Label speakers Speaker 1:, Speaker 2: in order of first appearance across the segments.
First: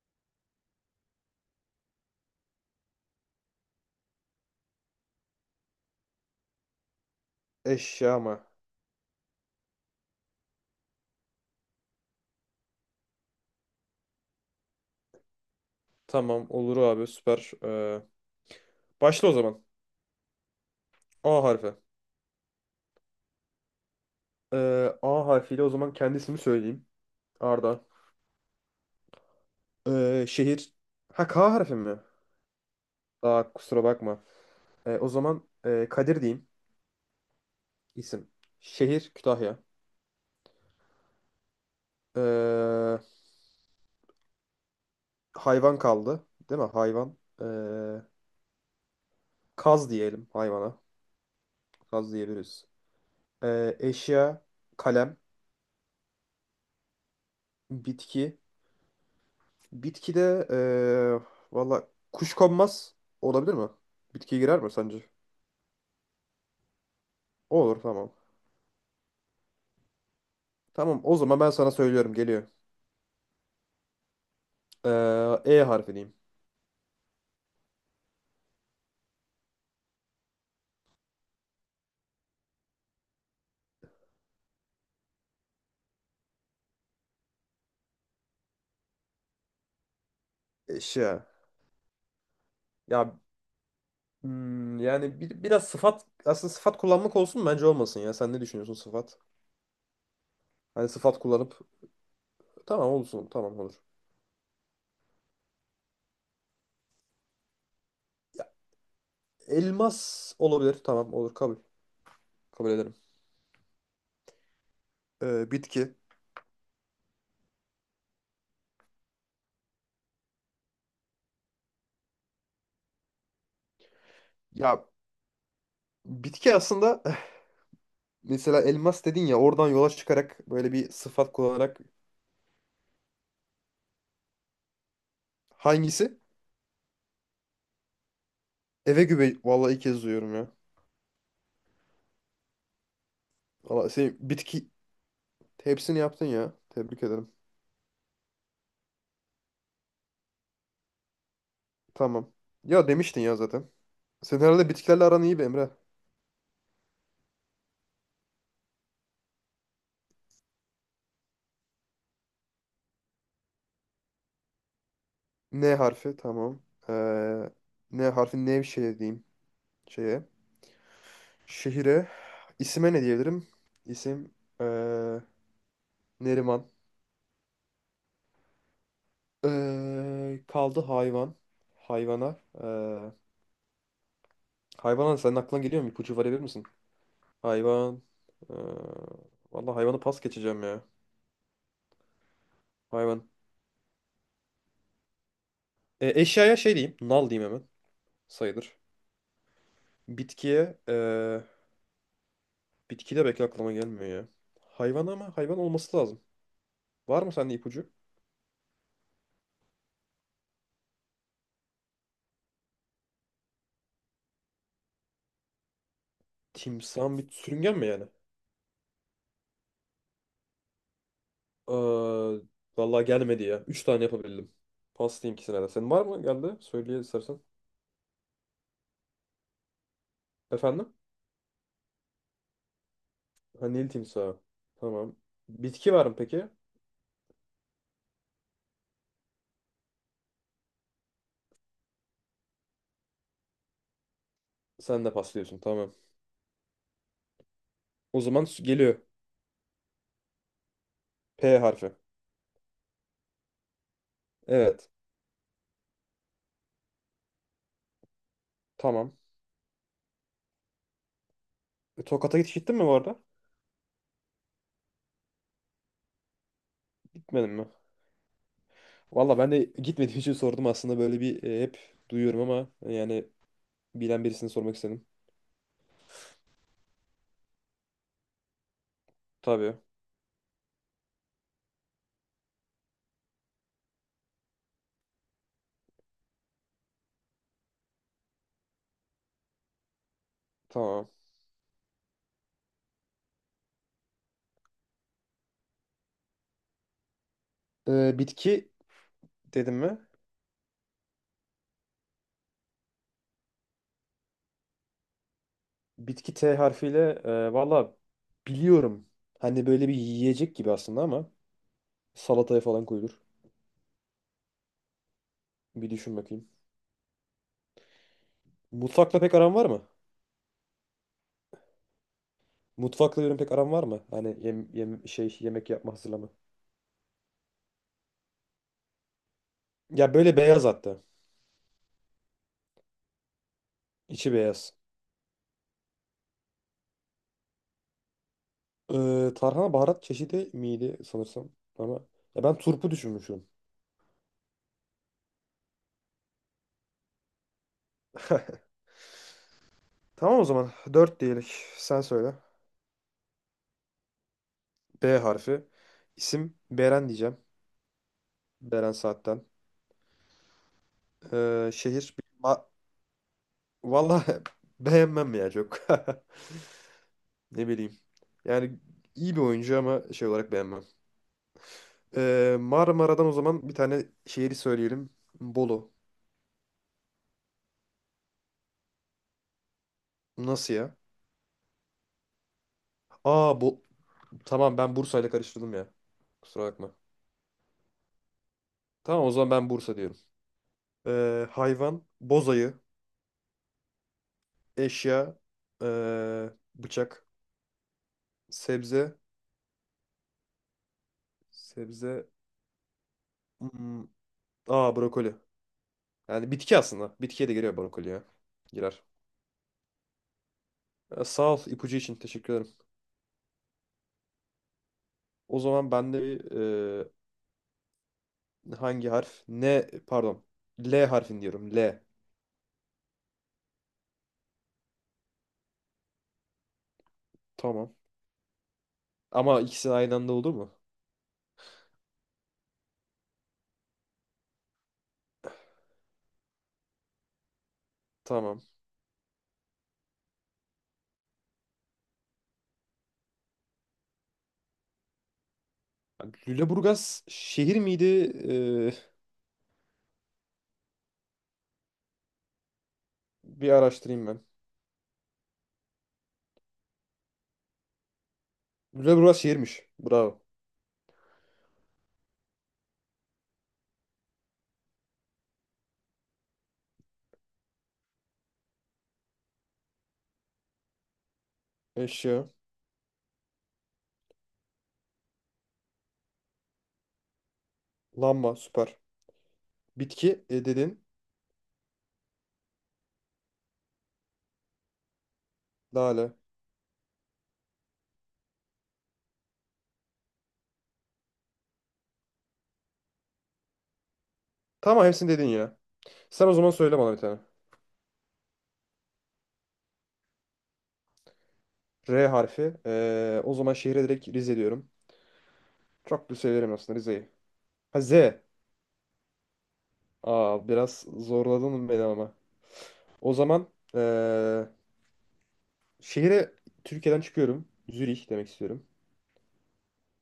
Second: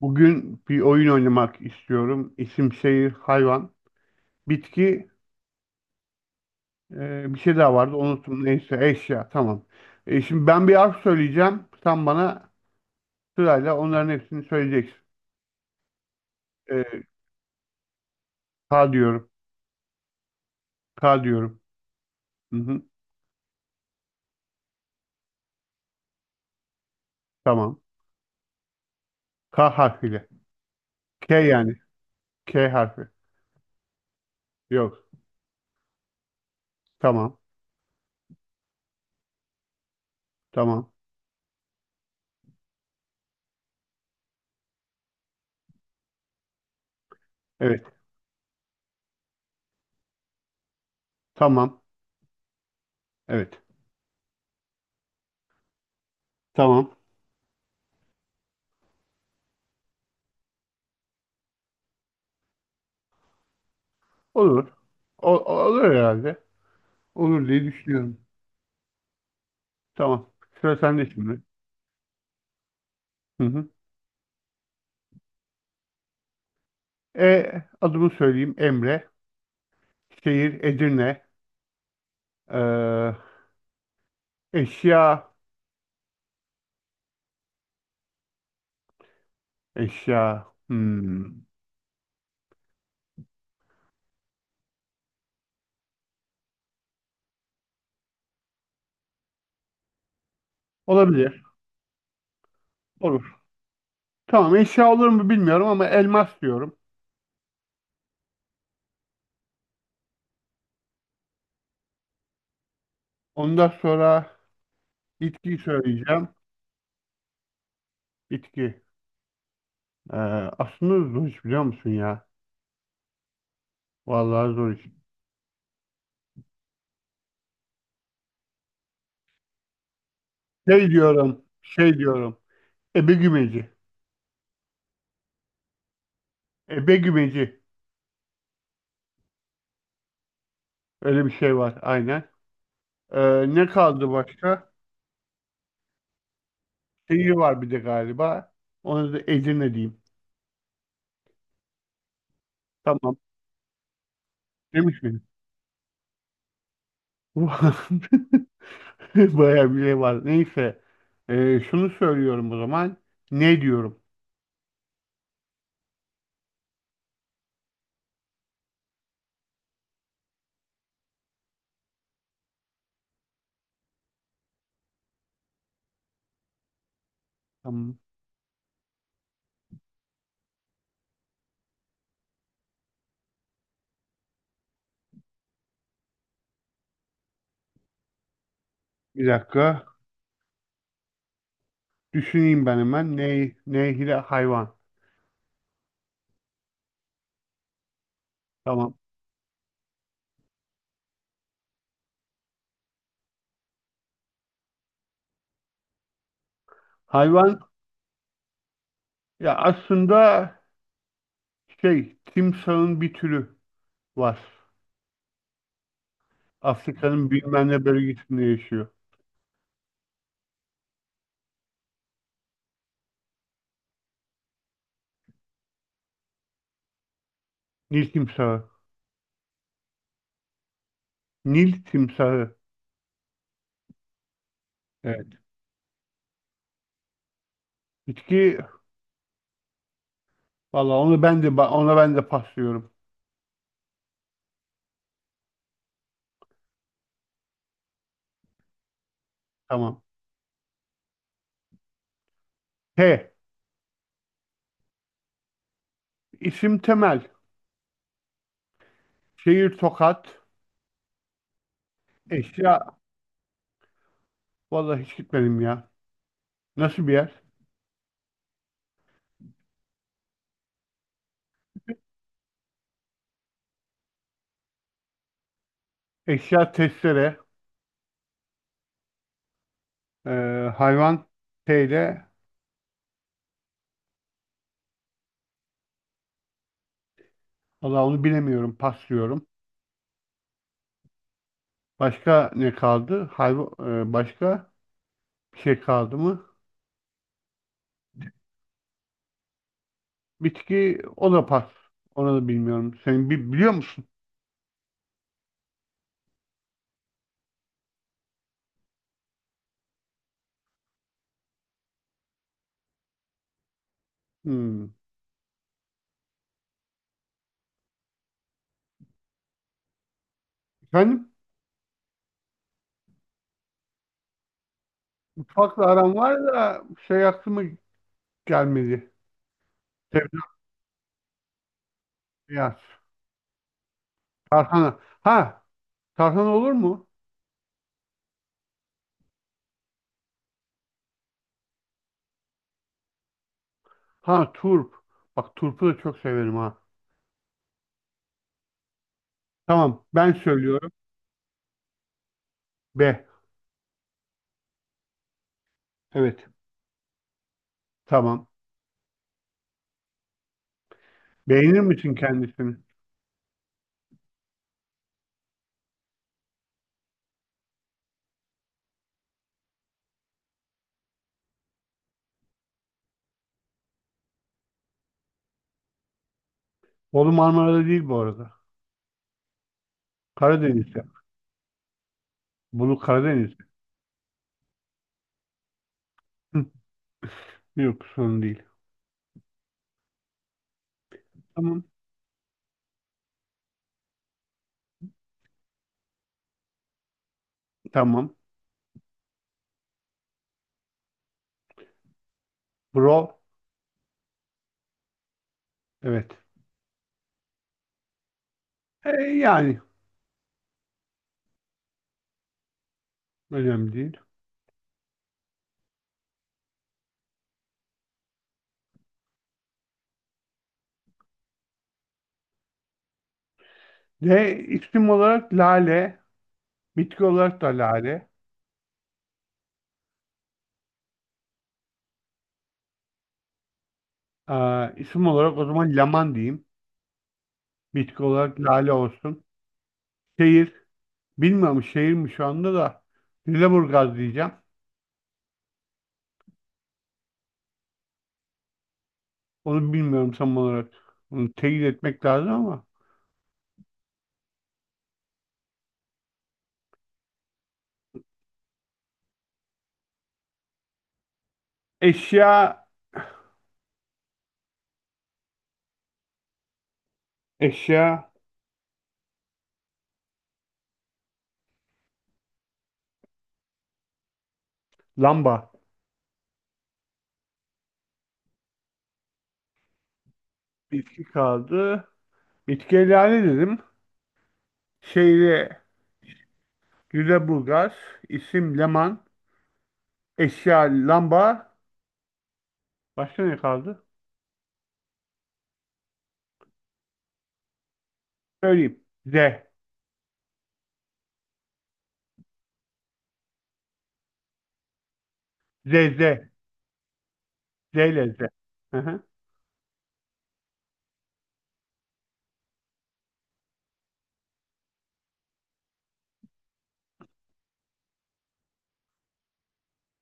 Speaker 1: Bugün bir oyun oynamak istiyorum. İsim, şehir, hayvan, bitki, bir şey daha vardı.
Speaker 2: Eşya
Speaker 1: Unuttum.
Speaker 2: mı?
Speaker 1: Neyse eşya. Tamam. Şimdi ben bir harf söyleyeceğim. Sen bana sırayla onların hepsini söyleyeceksin.
Speaker 2: Tamam olur
Speaker 1: E,
Speaker 2: abi süper.
Speaker 1: K diyorum.
Speaker 2: Başla o zaman.
Speaker 1: K
Speaker 2: A
Speaker 1: diyorum.
Speaker 2: harfi.
Speaker 1: Hı hı.
Speaker 2: A harfiyle o zaman kendisini söyleyeyim.
Speaker 1: Tamam.
Speaker 2: Arda.
Speaker 1: K harfiyle.
Speaker 2: Şehir. Ha
Speaker 1: K
Speaker 2: K
Speaker 1: yani.
Speaker 2: harfi mi?
Speaker 1: K harfi.
Speaker 2: Aa kusura bakma.
Speaker 1: Yok.
Speaker 2: O zaman Kadir diyeyim.
Speaker 1: Tamam.
Speaker 2: İsim. Şehir Kütahya.
Speaker 1: Tamam.
Speaker 2: Ee, Hayvan kaldı. Değil mi? Hayvan. Ee,
Speaker 1: Evet.
Speaker 2: Kaz diyelim hayvana.
Speaker 1: Tamam.
Speaker 2: Kaz diyebiliriz.
Speaker 1: Evet.
Speaker 2: Eşya. Kalem.
Speaker 1: Tamam.
Speaker 2: Bitki. Bitkide valla kuşkonmaz olabilir mi? Bitkiye girer
Speaker 1: Olur.
Speaker 2: mi sence?
Speaker 1: Olur herhalde. Olur diye
Speaker 2: Olur, tamam.
Speaker 1: düşünüyorum. Tamam. Sıra
Speaker 2: Tamam,
Speaker 1: sende
Speaker 2: o zaman
Speaker 1: şimdi.
Speaker 2: ben sana söylüyorum geliyor.
Speaker 1: Hı hı.
Speaker 2: E harfi diyeyim.
Speaker 1: E, Adımı söyleyeyim Emre. Şehir Edirne. Ee, Eşya. Eşya. Hmm.
Speaker 2: Eşya. Ya, yani biraz sıfat, aslında sıfat kullanmak olsun mu? Bence olmasın ya. Sen ne düşünüyorsun sıfat? Hani sıfat
Speaker 1: Olabilir.
Speaker 2: kullanıp tamam olsun,
Speaker 1: Olur.
Speaker 2: tamam olur.
Speaker 1: Tamam, eşya olur mu bilmiyorum ama elmas diyorum.
Speaker 2: Ya, elmas olabilir, tamam olur, kabul. Kabul ederim.
Speaker 1: Ondan sonra bitkiyi
Speaker 2: Bitki.
Speaker 1: söyleyeceğim. Bitki. Ee, Aslında zor iş biliyor musun ya? Vallahi zor
Speaker 2: Ya,
Speaker 1: iş.
Speaker 2: bitki aslında Mesela elmas dedin ya, oradan yola çıkarak böyle bir sıfat kullanarak.
Speaker 1: Şey diyorum. Ebegümeci.
Speaker 2: Hangisi?
Speaker 1: Ebegümeci.
Speaker 2: Eve güve. Vallahi ilk kez duyuyorum ya.
Speaker 1: Öyle bir şey var aynen. Ne
Speaker 2: Vallahi
Speaker 1: kaldı
Speaker 2: sen bitki
Speaker 1: başka?
Speaker 2: hepsini yaptın ya. Tebrik
Speaker 1: Şehir
Speaker 2: ederim.
Speaker 1: var bir de galiba. Onu da Edirne diyeyim.
Speaker 2: Tamam. Ya,
Speaker 1: Tamam.
Speaker 2: demiştin ya zaten. Senin herhalde
Speaker 1: Demiş
Speaker 2: bitkilerle
Speaker 1: miyim?
Speaker 2: aran iyi be Emre.
Speaker 1: Bayağı bir şey var. Neyse. Şunu söylüyorum o zaman. Ne diyorum?
Speaker 2: N harfi tamam. Ee, N harfi Nevşehir diyeyim şeye. Şehire. İsime ne diyebilirim? İsim, ee, Neriman.
Speaker 1: Tamam.
Speaker 2: Kaldı hayvan. Hayvana. Hayvana senin aklına geliyor mu? İpucu verebilir misin? Hayvan. Ee,
Speaker 1: Bir
Speaker 2: Vallahi
Speaker 1: dakika.
Speaker 2: hayvanı pas geçeceğim ya.
Speaker 1: Düşüneyim ben hemen.
Speaker 2: Hayvan.
Speaker 1: Nehire hayvan.
Speaker 2: E, eşyaya şey diyeyim. Nal diyeyim hemen. Sayılır.
Speaker 1: Tamam.
Speaker 2: Bitkiye bitki de belki aklıma gelmiyor ya. Hayvan, ama hayvan olması lazım. Var mı sende
Speaker 1: Hayvan,
Speaker 2: ipucu?
Speaker 1: ya aslında şey timsahın bir türü var.
Speaker 2: Timsah
Speaker 1: Afrika'nın
Speaker 2: bir
Speaker 1: bilmem
Speaker 2: sürüngen
Speaker 1: ne
Speaker 2: mi yani?
Speaker 1: bölgesinde yaşıyor.
Speaker 2: Ee, Vallahi gelmedi ya. Üç tane yapabildim. Pas diyeyim ikisine de. Senin var mı, geldi? Söyle istersen.
Speaker 1: Nil timsahı.
Speaker 2: Efendim?
Speaker 1: Nil timsahı.
Speaker 2: Ha, Nil timsahı. Tamam.
Speaker 1: Evet.
Speaker 2: Bitki var mı peki?
Speaker 1: Bitki, valla onu ben de paslıyorum.
Speaker 2: Sen de pas diyorsun. Tamam. O zaman geliyor.
Speaker 1: Tamam.
Speaker 2: P harfi.
Speaker 1: T.
Speaker 2: Evet.
Speaker 1: İsim Temel.
Speaker 2: Tamam.
Speaker 1: Şehir Tokat.
Speaker 2: E, Tokat'a hiç gittin
Speaker 1: Eşya,
Speaker 2: mi bu arada?
Speaker 1: vallahi hiç gitmedim ya. Nasıl bir yer?
Speaker 2: Gitmedin mi? Valla ben de gitmediğim için sordum aslında, böyle bir hep duyuyorum ama yani bilen birisini sormak istedim.
Speaker 1: Eşya testere,
Speaker 2: Tabii.
Speaker 1: e, hayvan şeyle, valla onu bilemiyorum, paslıyorum.
Speaker 2: Tamam.
Speaker 1: Başka ne kaldı? Hayvan, başka bir şey kaldı mı?
Speaker 2: Bitki dedim mi?
Speaker 1: Bitki, o da pas. Onu da bilmiyorum. Sen biliyor musun?
Speaker 2: Bitki T harfiyle, valla biliyorum. Hani böyle bir yiyecek gibi aslında ama salataya falan koyulur.
Speaker 1: Hmm.
Speaker 2: Bir düşün bakayım. Mutfakla pek aran var mı?
Speaker 1: Efendim?
Speaker 2: Mutfakla yorum pek aran var mı? Hani şey, yemek
Speaker 1: Mutfakla
Speaker 2: yapma,
Speaker 1: aram
Speaker 2: hazırlama.
Speaker 1: var da şey aklıma gelmedi.
Speaker 2: Ya, böyle
Speaker 1: Sebze
Speaker 2: beyaz hatta.
Speaker 1: beyaz.
Speaker 2: İçi beyaz.
Speaker 1: Tarhana. Ha, tarhana olur mu?
Speaker 2: Tarhana baharat çeşidi miydi sanırsam, ama ya ben turpu düşünmüşüm.
Speaker 1: Ha, turp. Bak turpu da çok severim ha. Tamam, ben
Speaker 2: Tamam o zaman.
Speaker 1: söylüyorum.
Speaker 2: Dört diyelim. Sen söyle.
Speaker 1: B.
Speaker 2: B harfi.
Speaker 1: Evet.
Speaker 2: İsim Beren diyeceğim.
Speaker 1: Tamam.
Speaker 2: Beren Saat'ten.
Speaker 1: Beğenir misin
Speaker 2: Şehir. Ma-
Speaker 1: kendisini?
Speaker 2: Vallahi beğenmem ya çok. Ne bileyim. Yani iyi bir oyuncu ama şey olarak beğenmem. Marmara'dan o zaman bir tane şehri söyleyelim. Bolu.
Speaker 1: Bolu Marmara'da değil bu arada.
Speaker 2: Nasıl ya?
Speaker 1: Karadeniz'de. Bolu
Speaker 2: Aa,
Speaker 1: Karadeniz'de.
Speaker 2: bu, tamam, ben Bursa'yla karıştırdım ya. Kusura
Speaker 1: Hı,
Speaker 2: bakma.
Speaker 1: yok sorun değil.
Speaker 2: Tamam o zaman ben Bursa diyorum.
Speaker 1: Tamam.
Speaker 2: Hayvan, bozayı, eşya, bıçak,
Speaker 1: Tamam.
Speaker 2: sebze. Sebze.
Speaker 1: Bro.
Speaker 2: Hmm. Aa, brokoli.
Speaker 1: Evet.
Speaker 2: Yani bitki aslında. Bitkiye de giriyor brokoli ya. Girer.
Speaker 1: Yani
Speaker 2: Sağ ol, ipucu için teşekkür ederim.
Speaker 1: önemli değil.
Speaker 2: O zaman ben de bir hangi harf? Ne, pardon. L harfini diyorum. L.
Speaker 1: D. isim olarak lale. Bitki olarak da
Speaker 2: Tamam.
Speaker 1: lale.
Speaker 2: Ama ikisi aynı anda olur mu?
Speaker 1: Aa, isim olarak o zaman laman diyeyim. Bitki olarak
Speaker 2: Tamam.
Speaker 1: lale olsun. Şehir. Bilmiyorum şehir mi şu anda da. Lüleburgaz diyeceğim.
Speaker 2: Lüleburgaz şehir miydi? Ee,
Speaker 1: Onu bilmiyorum tam olarak. Onu teyit etmek lazım ama.
Speaker 2: Bir araştırayım ben. Lüleburgaz şehirmiş. Bravo.
Speaker 1: Eşya Eşya,
Speaker 2: Eşya.
Speaker 1: lamba,
Speaker 2: Lamba. Süper. Bitki, dedin.
Speaker 1: bitki kaldı. Bitkileri dedim. Şehri
Speaker 2: Lale.
Speaker 1: Lüleburgaz, isim Leman, eşya lamba. Başka ne kaldı?
Speaker 2: Tamam, hepsini dedin ya. Sen o zaman söyle bana bir tane.
Speaker 1: Söyleyeyim.
Speaker 2: R harfi. O zaman şehre direkt Rize diyorum.
Speaker 1: Z,
Speaker 2: Çok da
Speaker 1: Z,
Speaker 2: severim aslında Rize'yi.
Speaker 1: Z
Speaker 2: Ha, Z.
Speaker 1: ile Z. Hı hı.
Speaker 2: Aa, biraz zorladın beni ama. O zaman ee, şehre Türkiye'den çıkıyorum. Zürih demek istiyorum.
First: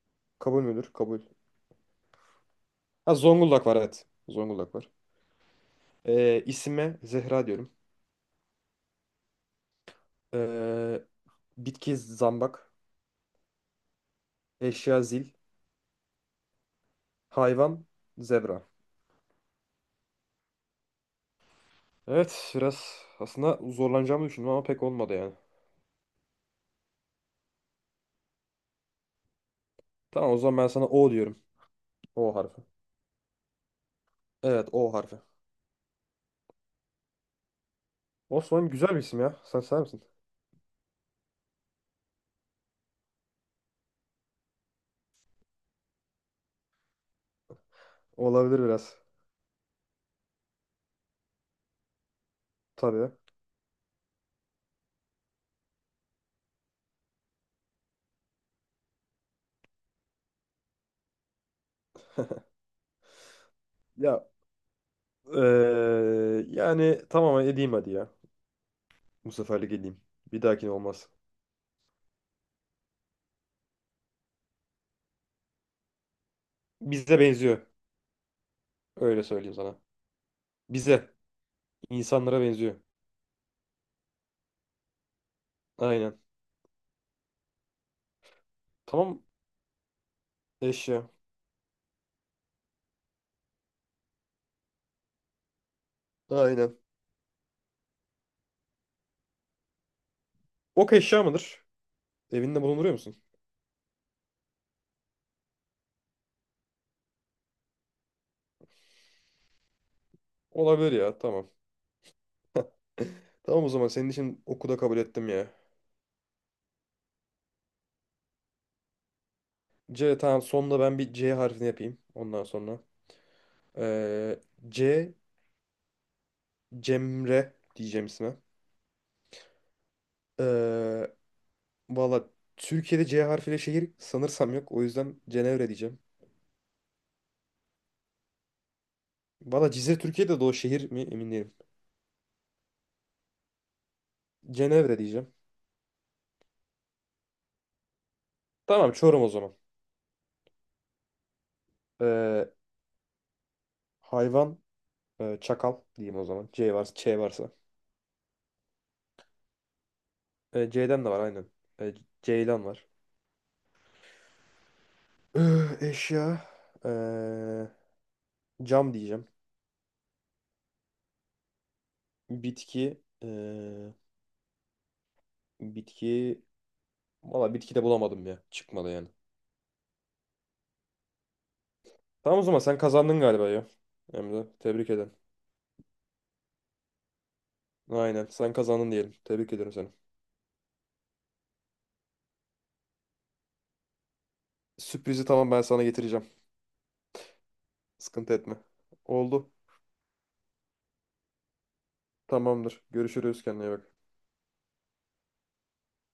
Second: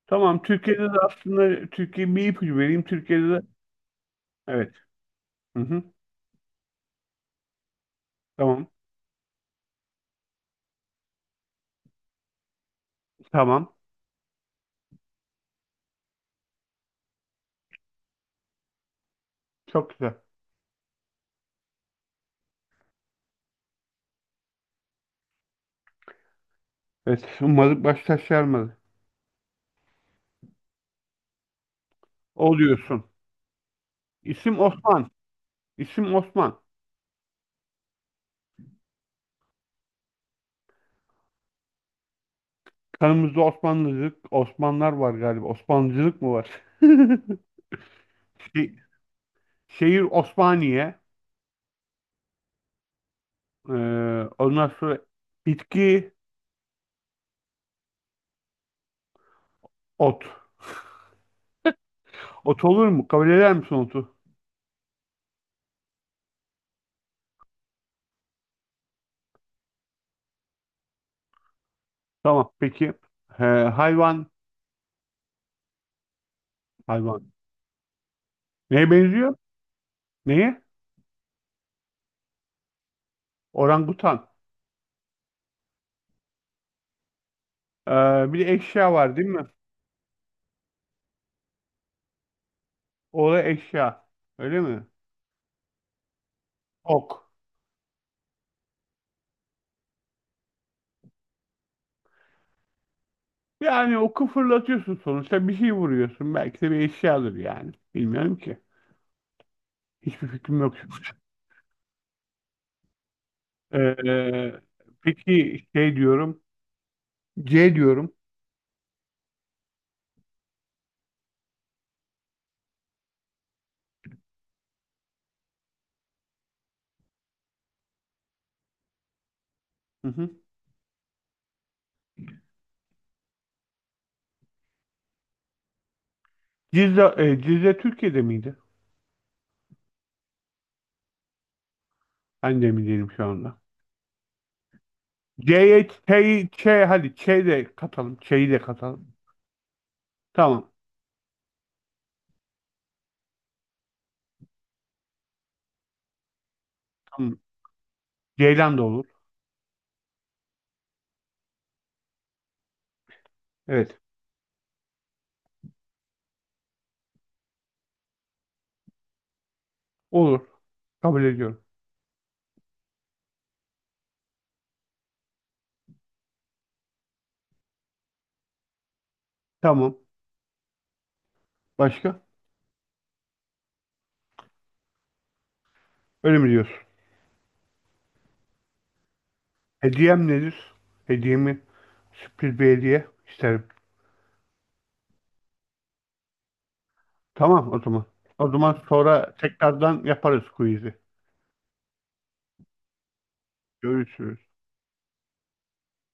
Speaker 1: Tamam,
Speaker 2: Kabul
Speaker 1: Türkiye'de
Speaker 2: müdür?
Speaker 1: de,
Speaker 2: Kabul.
Speaker 1: aslında Türkiye bir ipucu vereyim.
Speaker 2: Ha,
Speaker 1: Türkiye'de de
Speaker 2: Zonguldak var, evet.
Speaker 1: evet.
Speaker 2: Zonguldak var.
Speaker 1: Hı hı.
Speaker 2: İsime Zehra diyorum.
Speaker 1: Tamam,
Speaker 2: Ee, Bitki zambak.
Speaker 1: tamam.
Speaker 2: Eşya zil. Hayvan zebra.
Speaker 1: Çok güzel.
Speaker 2: Evet, biraz aslında zorlanacağımı düşündüm ama pek olmadı yani.
Speaker 1: Evet, umarım baş taşlarmadı.
Speaker 2: Tamam o zaman ben sana O diyorum. O harfi.
Speaker 1: Oluyorsun. İsim
Speaker 2: Evet, O
Speaker 1: Osman.
Speaker 2: harfi.
Speaker 1: İsim Osman.
Speaker 2: Osman güzel bir isim ya. Sen sever misin?
Speaker 1: Kanımızda Osmanlıcılık, Osmanlar var galiba. Osmanlıcılık mı var?
Speaker 2: Olabilir
Speaker 1: Şey-
Speaker 2: biraz.
Speaker 1: Şehir Osmaniye.
Speaker 2: Tabii.
Speaker 1: Ee, Ondan sonra bitki ot. Ot olur mu? Kabul eder misin otu?
Speaker 2: Ya, yani tamam, edeyim hadi ya. Bu seferlik edeyim. Bir dahakine olmaz.
Speaker 1: Tamam peki. Hayvan.
Speaker 2: Bize
Speaker 1: Hayvan.
Speaker 2: benziyor.
Speaker 1: Neye
Speaker 2: Öyle
Speaker 1: benziyor?
Speaker 2: söyleyeyim sana.
Speaker 1: Neye?
Speaker 2: Bize. İnsanlara benziyor.
Speaker 1: Orangutan.
Speaker 2: Aynen.
Speaker 1: Ee, Bir de eşya var
Speaker 2: Tamam.
Speaker 1: değil mi?
Speaker 2: Eşya.
Speaker 1: O da eşya. Öyle mi?
Speaker 2: Aynen.
Speaker 1: Ok.
Speaker 2: Ok eşya mıdır? Evinde bulunduruyor musun?
Speaker 1: Yani oku fırlatıyorsun, sonuçta bir şey vuruyorsun. Belki de bir eşyadır yani. Bilmiyorum ki. Hiçbir fikrim yok.
Speaker 2: Olabilir ya. Tamam. Tamam o zaman, senin için
Speaker 1: Ee,
Speaker 2: oku da kabul ettim ya.
Speaker 1: peki şey diyorum. C diyorum.
Speaker 2: C, tamam, sonunda ben bir C harfini yapayım. Ondan sonra. Eee, C Cemre diyeceğim isme.
Speaker 1: Hı hı.
Speaker 2: Eee, Valla Türkiye'de C harfiyle şehir sanırsam yok. O yüzden Cenevre diyeceğim.
Speaker 1: Cizre, Cizre Türkiye'de miydi?
Speaker 2: Valla Cizre Türkiye'de de, o şehir mi emin değilim.
Speaker 1: Ben de mi değilim şu anda.
Speaker 2: Cenevre diyeceğim.
Speaker 1: C'ye Ç'yi, Ç hadi Ç'yi de katalım. Ç'yi de
Speaker 2: Tamam,
Speaker 1: katalım.
Speaker 2: Çorum o zaman.
Speaker 1: Tamam.
Speaker 2: Ee, Hayvan, çakal diyeyim o zaman. C varsa, Ç
Speaker 1: Tamam.
Speaker 2: varsa.
Speaker 1: Ceylan da olur.
Speaker 2: C'den de var aynen. Ee, Ceylan var.
Speaker 1: Evet.
Speaker 2: Eşya, ee, cam diyeceğim.
Speaker 1: Olur. Kabul ediyorum.
Speaker 2: Bitki, bitki valla bitki de bulamadım ya. Çıkmadı yani.
Speaker 1: Tamam. Başka?
Speaker 2: Tamam o zaman sen kazandın galiba ya. Emre, tebrik ederim.
Speaker 1: Öyle mi diyorsun?
Speaker 2: Aynen, sen kazandın diyelim. Tebrik ederim seni.
Speaker 1: Hediyem nedir? Hediyemi sürpriz bir hediye isterim.
Speaker 2: Sürprizi tamam, ben sana getireceğim.
Speaker 1: Tamam o zaman.
Speaker 2: Sıkıntı
Speaker 1: O
Speaker 2: etme.
Speaker 1: zaman sonra
Speaker 2: Oldu.
Speaker 1: tekrardan yaparız quiz'i.
Speaker 2: Tamamdır. Görüşürüz. Kendine iyi bak.
Speaker 1: Görüşürüz.